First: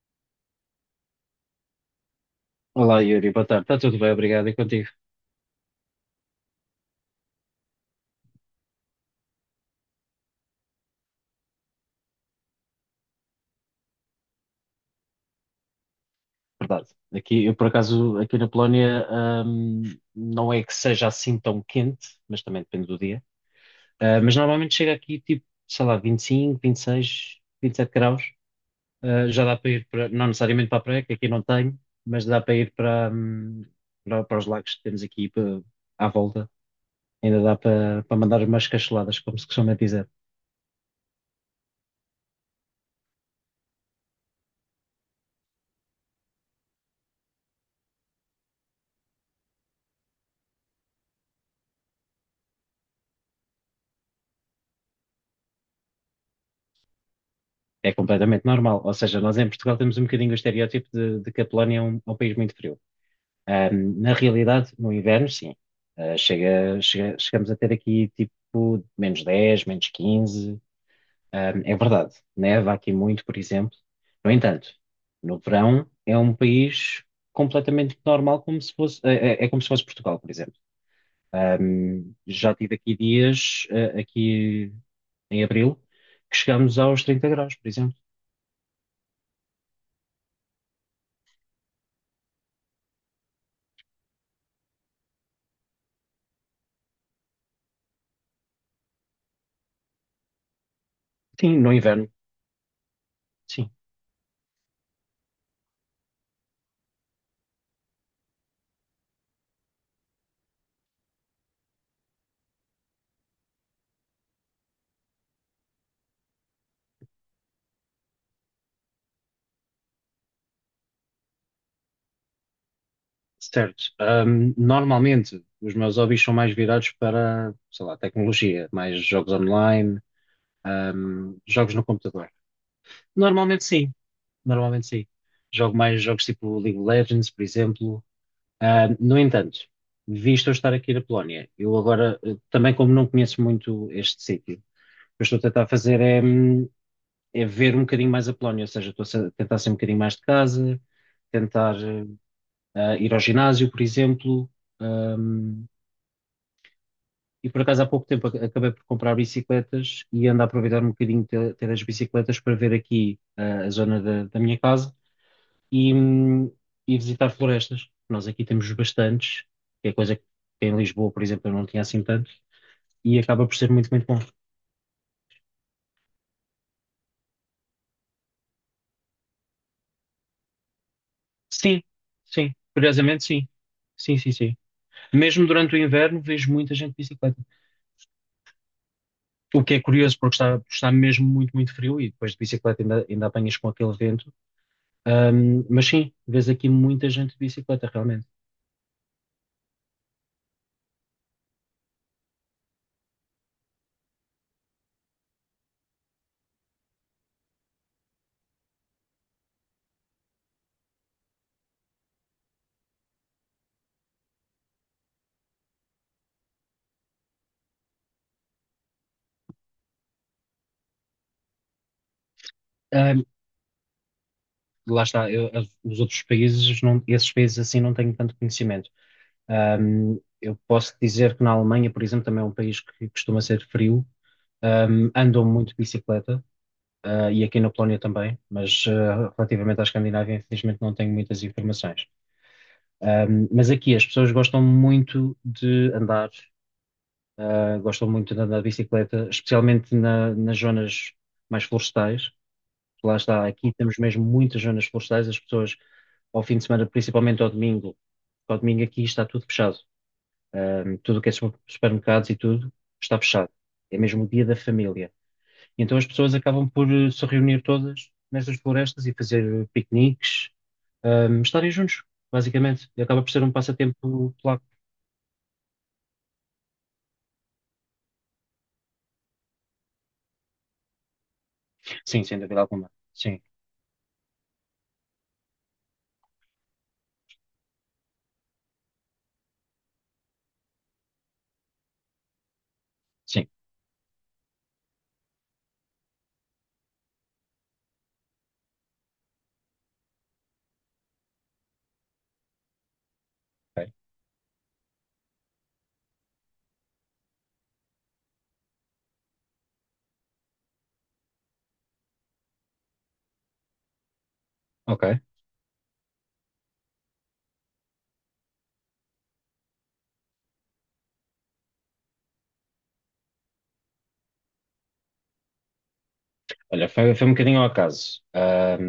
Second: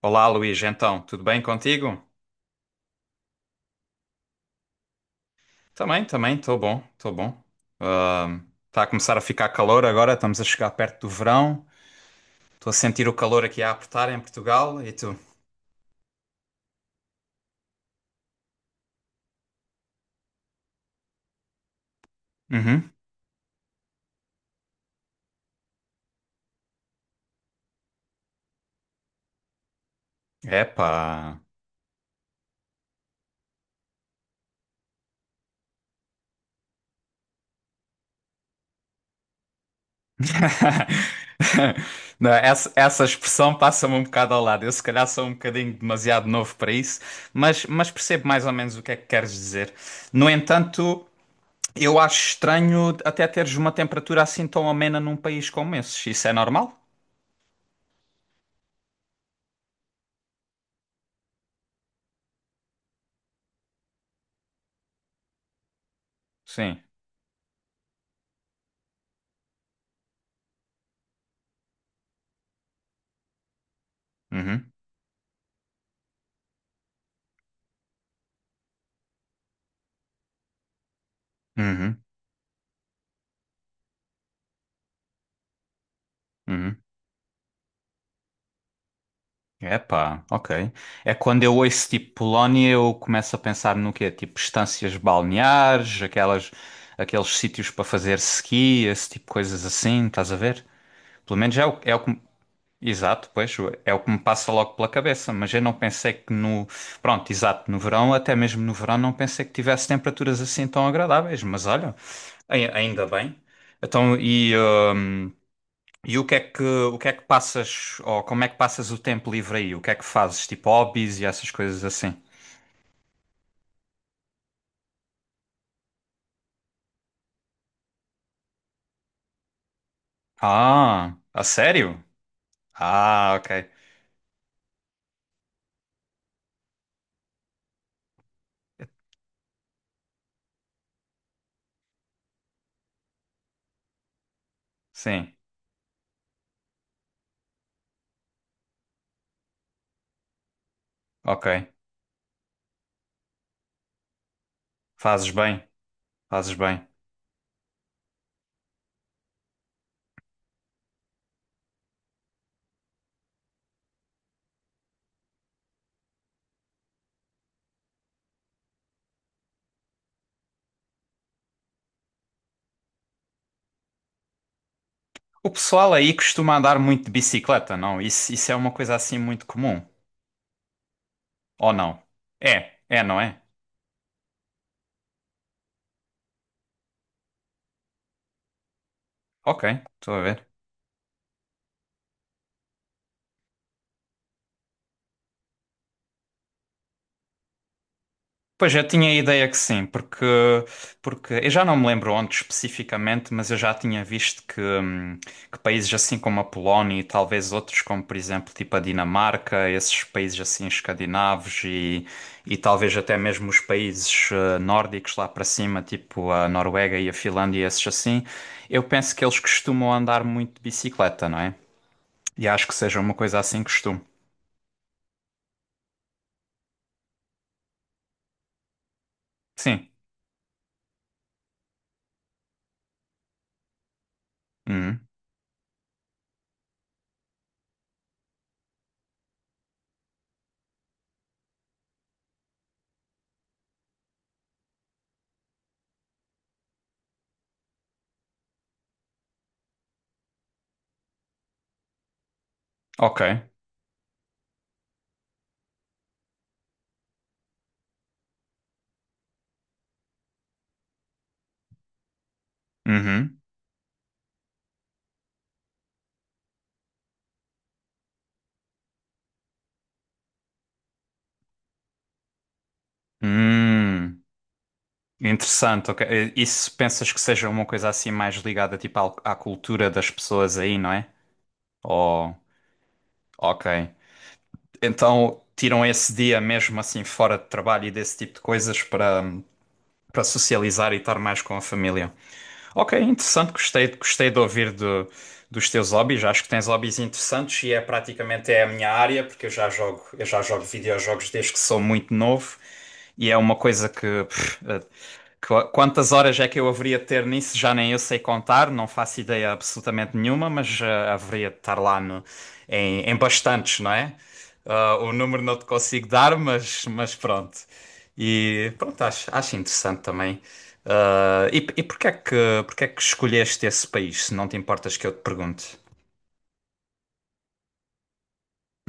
Olá, Luís, então, tudo bem contigo? Olá Yuri, boa tarde. Está tudo bem, obrigado. E contigo? Também, também, estou bom, estou bom. Está a começar a ficar calor agora, estamos a chegar perto do verão. Estou a sentir o calor aqui a apertar em Portugal e tu? Verdade. Aqui, eu por acaso, aqui na Polónia, não é que seja assim tão quente, mas também depende Uhum. do dia. Mas normalmente chega aqui tipo, sei lá, 25, 26, 27 graus. Já dá para ir para, não necessariamente para a praia, que aqui Epá. não tenho, mas dá para ir para, para, para os lagos que temos aqui para, à volta. Ainda dá para, para mandar umas cacheladas, como se costuma dizer. Não, essa expressão passa-me um bocado ao lado. Eu se calhar sou um bocadinho demasiado novo para isso, mas percebo mais ou menos o que é que queres dizer. No entanto, eu acho estranho até teres uma temperatura assim tão amena num país como esse. Isso é normal? É completamente normal. Ou seja, nós em Portugal temos um bocadinho o estereótipo de que a Polónia é um país muito frio. Na realidade, no inverno, sim. Sim. Chegamos a ter aqui tipo -10 -15. É verdade, neva aqui muito, por exemplo. No Uhum, entanto, no verão é um país completamente normal, como se fosse, é como se fosse Portugal, por exemplo. uhum, Já tive aqui dias, aqui em abril, que uhum. chegamos aos 30 graus, por exemplo. Epá, ok. É quando eu ouço tipo Polónia, eu começo a pensar no quê? Tipo estâncias balneares, aquelas, aqueles sítios para fazer ski, esse tipo de coisas assim, estás a ver? Pelo Sim, menos é no o, é o inverno, que. Exato, pois, sim. é o que me passa logo pela cabeça, mas eu não pensei que no. Pronto, exato, no verão, até mesmo no verão, não pensei que tivesse temperaturas assim tão agradáveis, mas olha, ainda bem. Então, e o que é que passas, ou como é que passas o tempo livre aí? O que é que fazes? Tipo hobbies e essas coisas assim? Certo. Normalmente os meus hobbies são mais virados para, sei lá, tecnologia, mais jogos online, Ah, a jogos no sério? computador. Ah, Normalmente ok. sim, normalmente sim. Jogo mais jogos tipo League of Legends, por exemplo. No entanto, visto eu estar aqui na Polónia, eu agora, também como não conheço muito este sítio, o que eu Sim, estou a tentar fazer é, é ver um bocadinho mais a Polónia, ou seja, tentar sair um bocadinho mais de casa, ok. tentar ir ao ginásio, por exemplo. Fazes bem, fazes bem. E por acaso há pouco tempo acabei por comprar bicicletas e ando a aproveitar um bocadinho ter, ter as bicicletas para ver aqui a zona da minha casa e, hum, e visitar florestas. Nós aqui temos bastantes, que é coisa que em Lisboa, por exemplo, eu não tinha assim tanto, e acaba por ser muito, muito bom. O pessoal aí costuma andar muito de bicicleta, não? Isso é uma coisa assim muito comum, ou Sim, não? sim, É, é, não curiosamente é? sim. Sim, sim, sim. Mesmo durante o inverno vejo muita gente de bicicleta. Ok, O que é estou curioso a porque ver. está, está mesmo muito, muito frio e depois de bicicleta ainda, ainda apanhas com aquele vento. Mas sim, vês aqui muita gente de bicicleta, realmente. Pois eu tinha a ideia que sim, porque eu já não me lembro onde especificamente, mas eu já tinha visto que países assim como a Polónia e talvez outros, como por exemplo tipo a Dinamarca, esses países assim escandinavos e talvez até mesmo os países nórdicos lá para cima, tipo a Noruega e a Finlândia, esses assim, eu penso que eles costumam andar muito de bicicleta, não é? E acho que seja uma Ahm, coisa assim costume. lá está, os outros países, esses países assim não tenho tanto conhecimento. Sim. Eu posso dizer que na Alemanha, por exemplo, também é um país que costuma ser frio, Hum. Andam muito de bicicleta, e aqui na Polónia também, mas relativamente à Escandinávia, infelizmente não tenho muitas informações. Mas aqui as pessoas gostam muito de andar, gostam muito de andar de bicicleta, especialmente nas zonas mais florestais. Lá Ok. está, aqui temos mesmo muitas zonas florestais, as pessoas ao fim de semana, principalmente ao domingo aqui está tudo fechado. Tudo o que é supermercados e tudo está Uhum. fechado. É mesmo o dia da família. E então as pessoas acabam por se reunir todas nestas florestas e fazer piqueniques, estarem juntos, basicamente. E acaba por ser um Hum. passatempo polaco. Interessante, ok. E pensas que seja uma coisa assim mais ligada tipo à cultura das pessoas aí, não é? Sim, Ou, sem dúvida alguma. Sim, ok. Então tiram esse dia mesmo assim fora de trabalho e desse tipo de coisas para socializar e estar mais com a família. Ok, sim. interessante, gostei, gostei de ouvir dos teus hobbies. Acho que tens hobbies interessantes e é praticamente é a minha área, porque eu já jogo videojogos desde que sou muito novo e é uma coisa Ok. que, quantas horas é que eu haveria de ter nisso, já nem eu sei contar, não faço ideia absolutamente nenhuma, mas haveria de estar lá em bastantes, não é? Ah, Ok. o número não te consigo dar, mas pronto. E pronto, acho interessante também. Ah, e porquê é que escolheste esse país, se não te importas que eu te pergunte? Olha, foi, foi um bocadinho ao acaso.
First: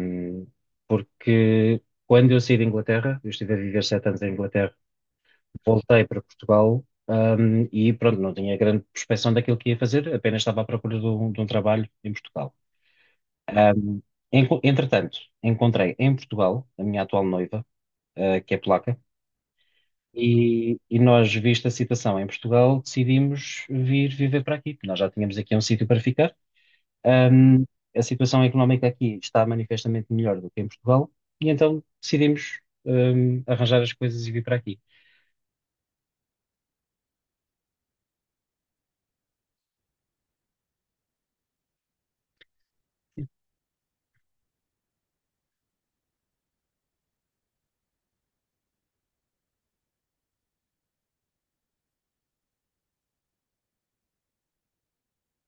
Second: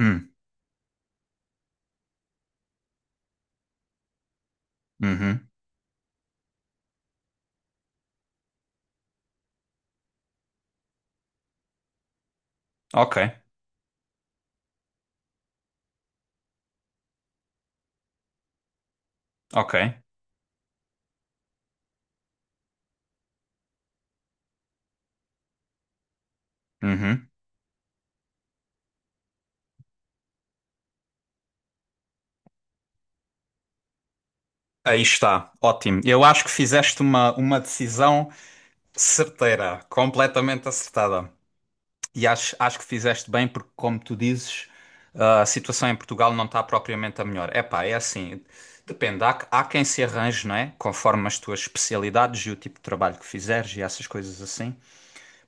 Hum, porque quando eu saí da Inglaterra, eu estive a viver 7 anos em Inglaterra, uhum, voltei para Portugal, e pronto, não tinha grande prospeção daquilo que ia fazer, apenas estava à procura de um trabalho em Portugal. ok, Ahm, entretanto, encontrei em Portugal a minha atual noiva, que é polaca, ok, e nós, vista a situação em Portugal, decidimos vir viver para aqui. Nós já tínhamos aqui um sítio para ficar. uhum. Ahm, a situação económica aqui está manifestamente melhor do que em Portugal e então decidimos, arranjar as coisas e vir para aqui. Aí está, ótimo. Eu acho que fizeste uma decisão certeira, completamente acertada. E acho que fizeste bem, porque, como tu dizes, a situação em Portugal não está propriamente a melhor. Epá, é assim, depende. Há quem se arranje, não é? Conforme as tuas especialidades e o tipo de trabalho que fizeres e essas coisas assim.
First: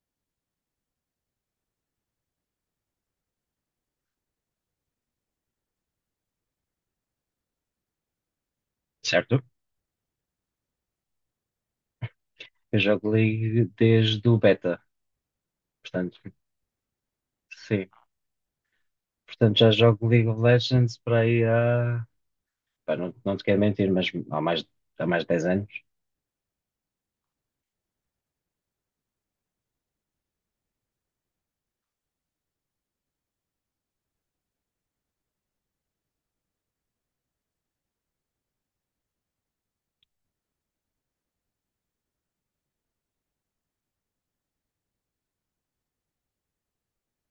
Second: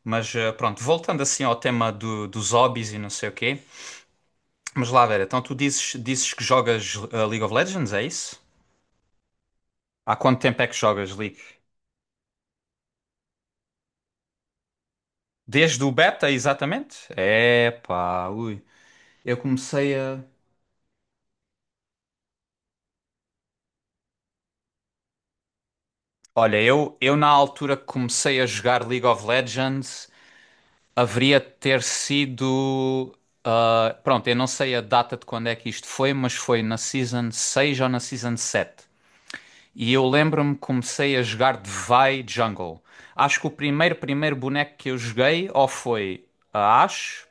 Mas pronto, voltando assim ao tema dos hobbies e não sei o quê. Mas lá, Vera, então tu dizes que jogas League of Legends, é isso? Certo? Há quanto tempo é que jogas League? Eu jogo League desde o beta, Desde o portanto, beta, exatamente? É, sim. epá, ui. Eu Portanto, já comecei jogo a. League of Legends para aí há. Pá, não, não te quero mentir, mas há mais de 10 anos. Olha, eu na altura que comecei a jogar League of Legends, haveria de ter sido. Pronto, eu não sei a data de quando é que isto foi, mas foi na Season 6 ou na Season 7. E eu lembro-me que comecei a jogar Vai Jungle. Acho que o primeiro boneco que eu joguei ou foi a Ashe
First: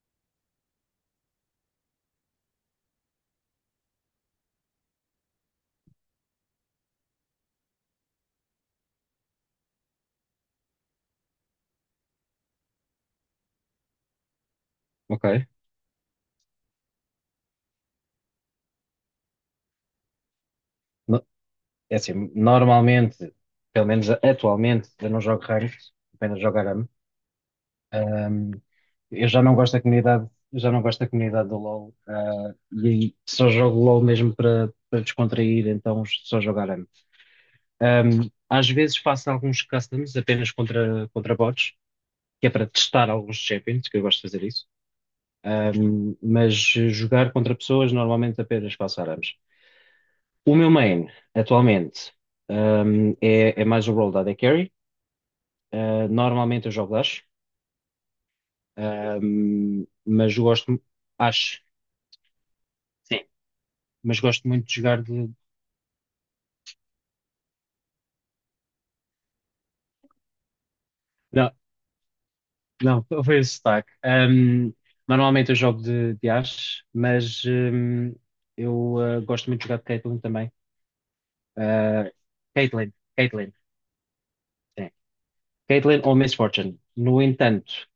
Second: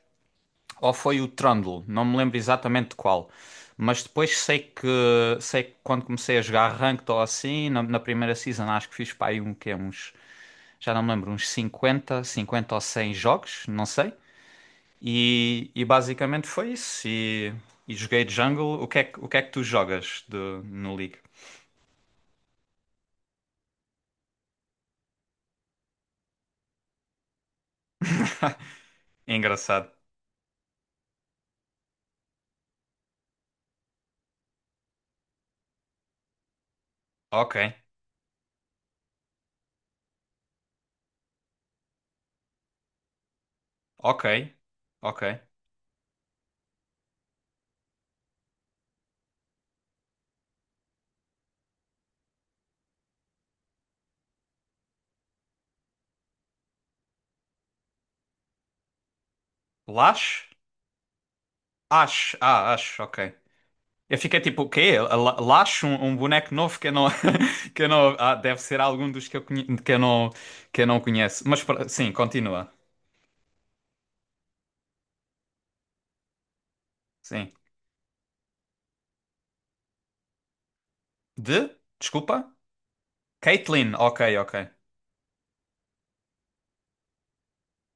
ou foi o Trundle. Não me lembro exatamente de qual. Mas depois sei que quando comecei a jogar Ranked ou assim, na primeira season acho que fiz para aí um, quê? Uns, já não me lembro, uns 50 50 ou 100 jogos, não sei. Ok. E basicamente foi isso. E joguei Jungle. O que é que tu jogas de, no League? No- é assim, normalmente, pelo menos atualmente, eu não jogo ranked, apenas jogo ARAM. Um, eu já não gosto da Engraçado. comunidade, já não gosto da comunidade do LoL, e aí só jogo LoL mesmo para para descontrair, então só jogar ARAM. Ok. Às vezes faço alguns customs apenas contra, contra bots, que é para testar alguns champions, que eu gosto Ok, de fazer isso. ok. Mas jogar contra pessoas normalmente apenas faço ARAMs. O meu main, atualmente, é, é mais o role da AD Carry. Normalmente eu jogo Dash, mas eu Lash? gosto, acho. Ash, Ash, ok. Eu Mas fiquei gosto tipo, muito o de quê? jogar A de. Lash, um boneco novo que eu não, que eu não, deve ser algum dos que eu, que eu não conheço. Não, Mas sim, continua. não, foi o sotaque. Normalmente eu jogo de Ashe, mas Sim. Eu gosto muito de jogar de Caitlyn também. De? Uh, Desculpa? Caitlyn, Caitlyn, Caitlyn, ok, ok. sim. Caitlyn ou Miss Fortune. No entanto,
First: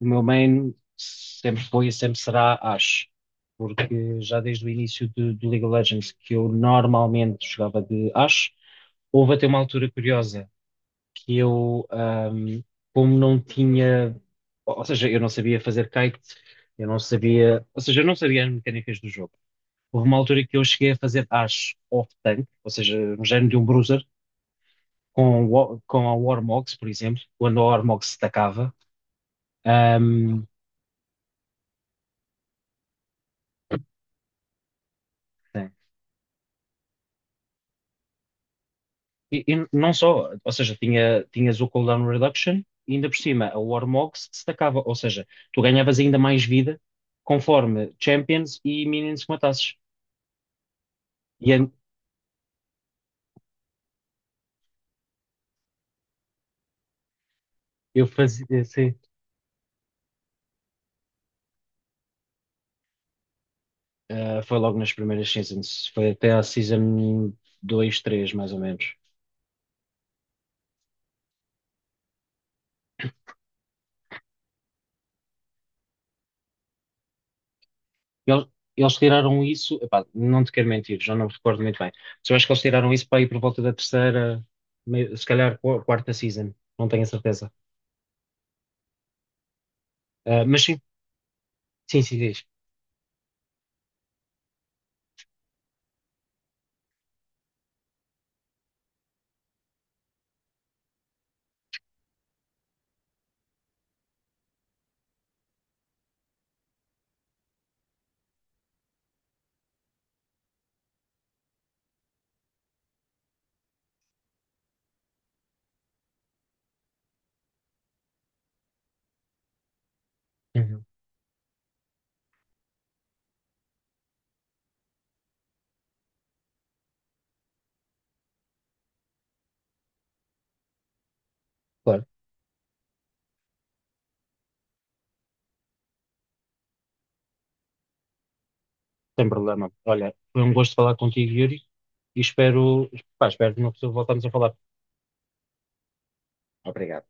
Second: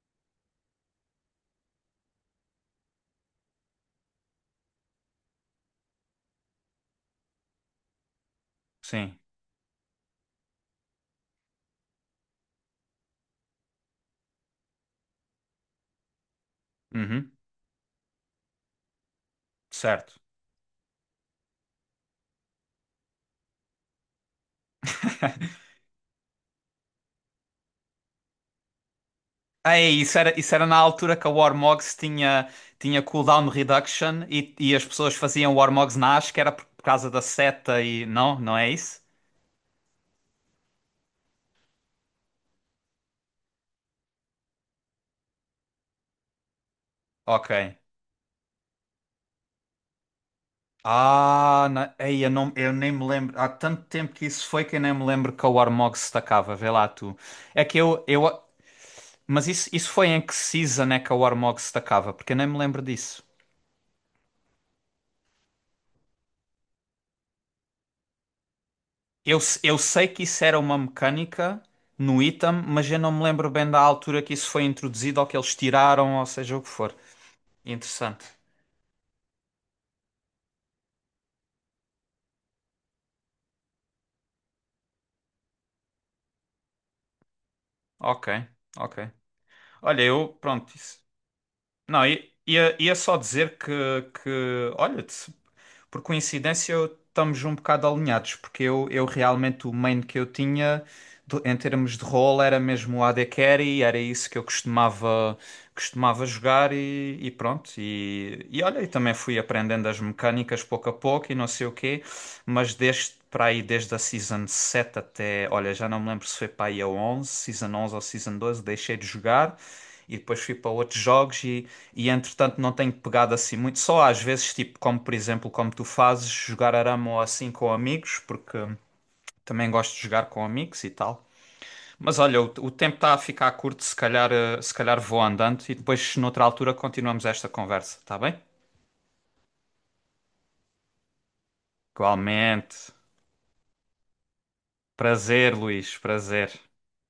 o meu main sempre foi e sempre será Ashe, porque já desde o início do League of Legends que eu normalmente jogava de Ashe, Sim. houve até uma altura curiosa. Que eu, como não tinha, ou seja, eu não sabia fazer kite, eu não Uhum. sabia, ou seja, eu não sabia as mecânicas do jogo. Houve Certo. uma altura que eu cheguei a fazer acho off-tank, ou seja, um género de um bruiser, com, com a Warmogs, por exemplo, quando a Warmogs se tacava. Ei, isso era, Ahm, isso era na altura que a Warmogs tinha cooldown reduction e as pessoas faziam sim. Warmogs na Ash, que era por causa da seta e... Não? Não é isso? E, e não só, ou seja, tinha, tinhas o cooldown reduction, e ainda por cima a Warmogs se tacava, ou seja, tu ganhavas ainda mais vida Ok. conforme champions e minions que matasses. E, Ah, ei, eu, não, eu nem me lembro. Há tanto tempo que isso foi que eu nem me lembro que a Warmog se destacava. Vê lá tu. É que eu, eu eu, fazia, sim. mas isso foi em que season é que a Warmog se destacava? Porque eu nem me lembro disso. Ah, foi logo nas primeiras seasons. Foi até à season 2, 3 mais ou menos. Eu, eu sei que isso era uma mecânica no item, mas eu não me lembro bem da altura que isso foi introduzido ou que eles tiraram, ou seja o que for. Interessante. Eles, eles tiraram isso. Epá, não te quero mentir, já não me recordo muito bem. Mas eu acho que eles tiraram isso para ir por volta da terceira, se calhar quarta season. Não tenho a certeza. Ok, ok. Olha, eu, Mas pronto, sim, isso. sim, Não, sim, i- diz. ia, ia só dizer que olha-te. Por coincidência, estamos um bocado alinhados, porque eu realmente o main que eu tinha em termos de role era mesmo o AD Carry, era isso que eu costumava jogar e pronto. E olha, e também fui aprendendo as mecânicas pouco a pouco e não sei o quê, mas desde para aí, desde a Season 7 até, olha, já não me lembro se foi para aí a 11, Season 11 ou Season 12 deixei de jogar e depois fui para Uhum. outros jogos e entretanto não tenho pegado assim muito, só às vezes, tipo, como por exemplo, como tu fazes, jogar arame ou assim com amigos, porque também gosto de jogar com amigos e tal. Claro, Mas olha, o tempo está a ficar curto, se calhar, se calhar vou andando e depois noutra altura continuamos esta conversa, tá bem? sem problema. Olha, foi um gosto falar contigo, Yuri. E espero, Igualmente. pá, espero que não voltamos a falar. Prazer, Luís, prazer. Obrigado.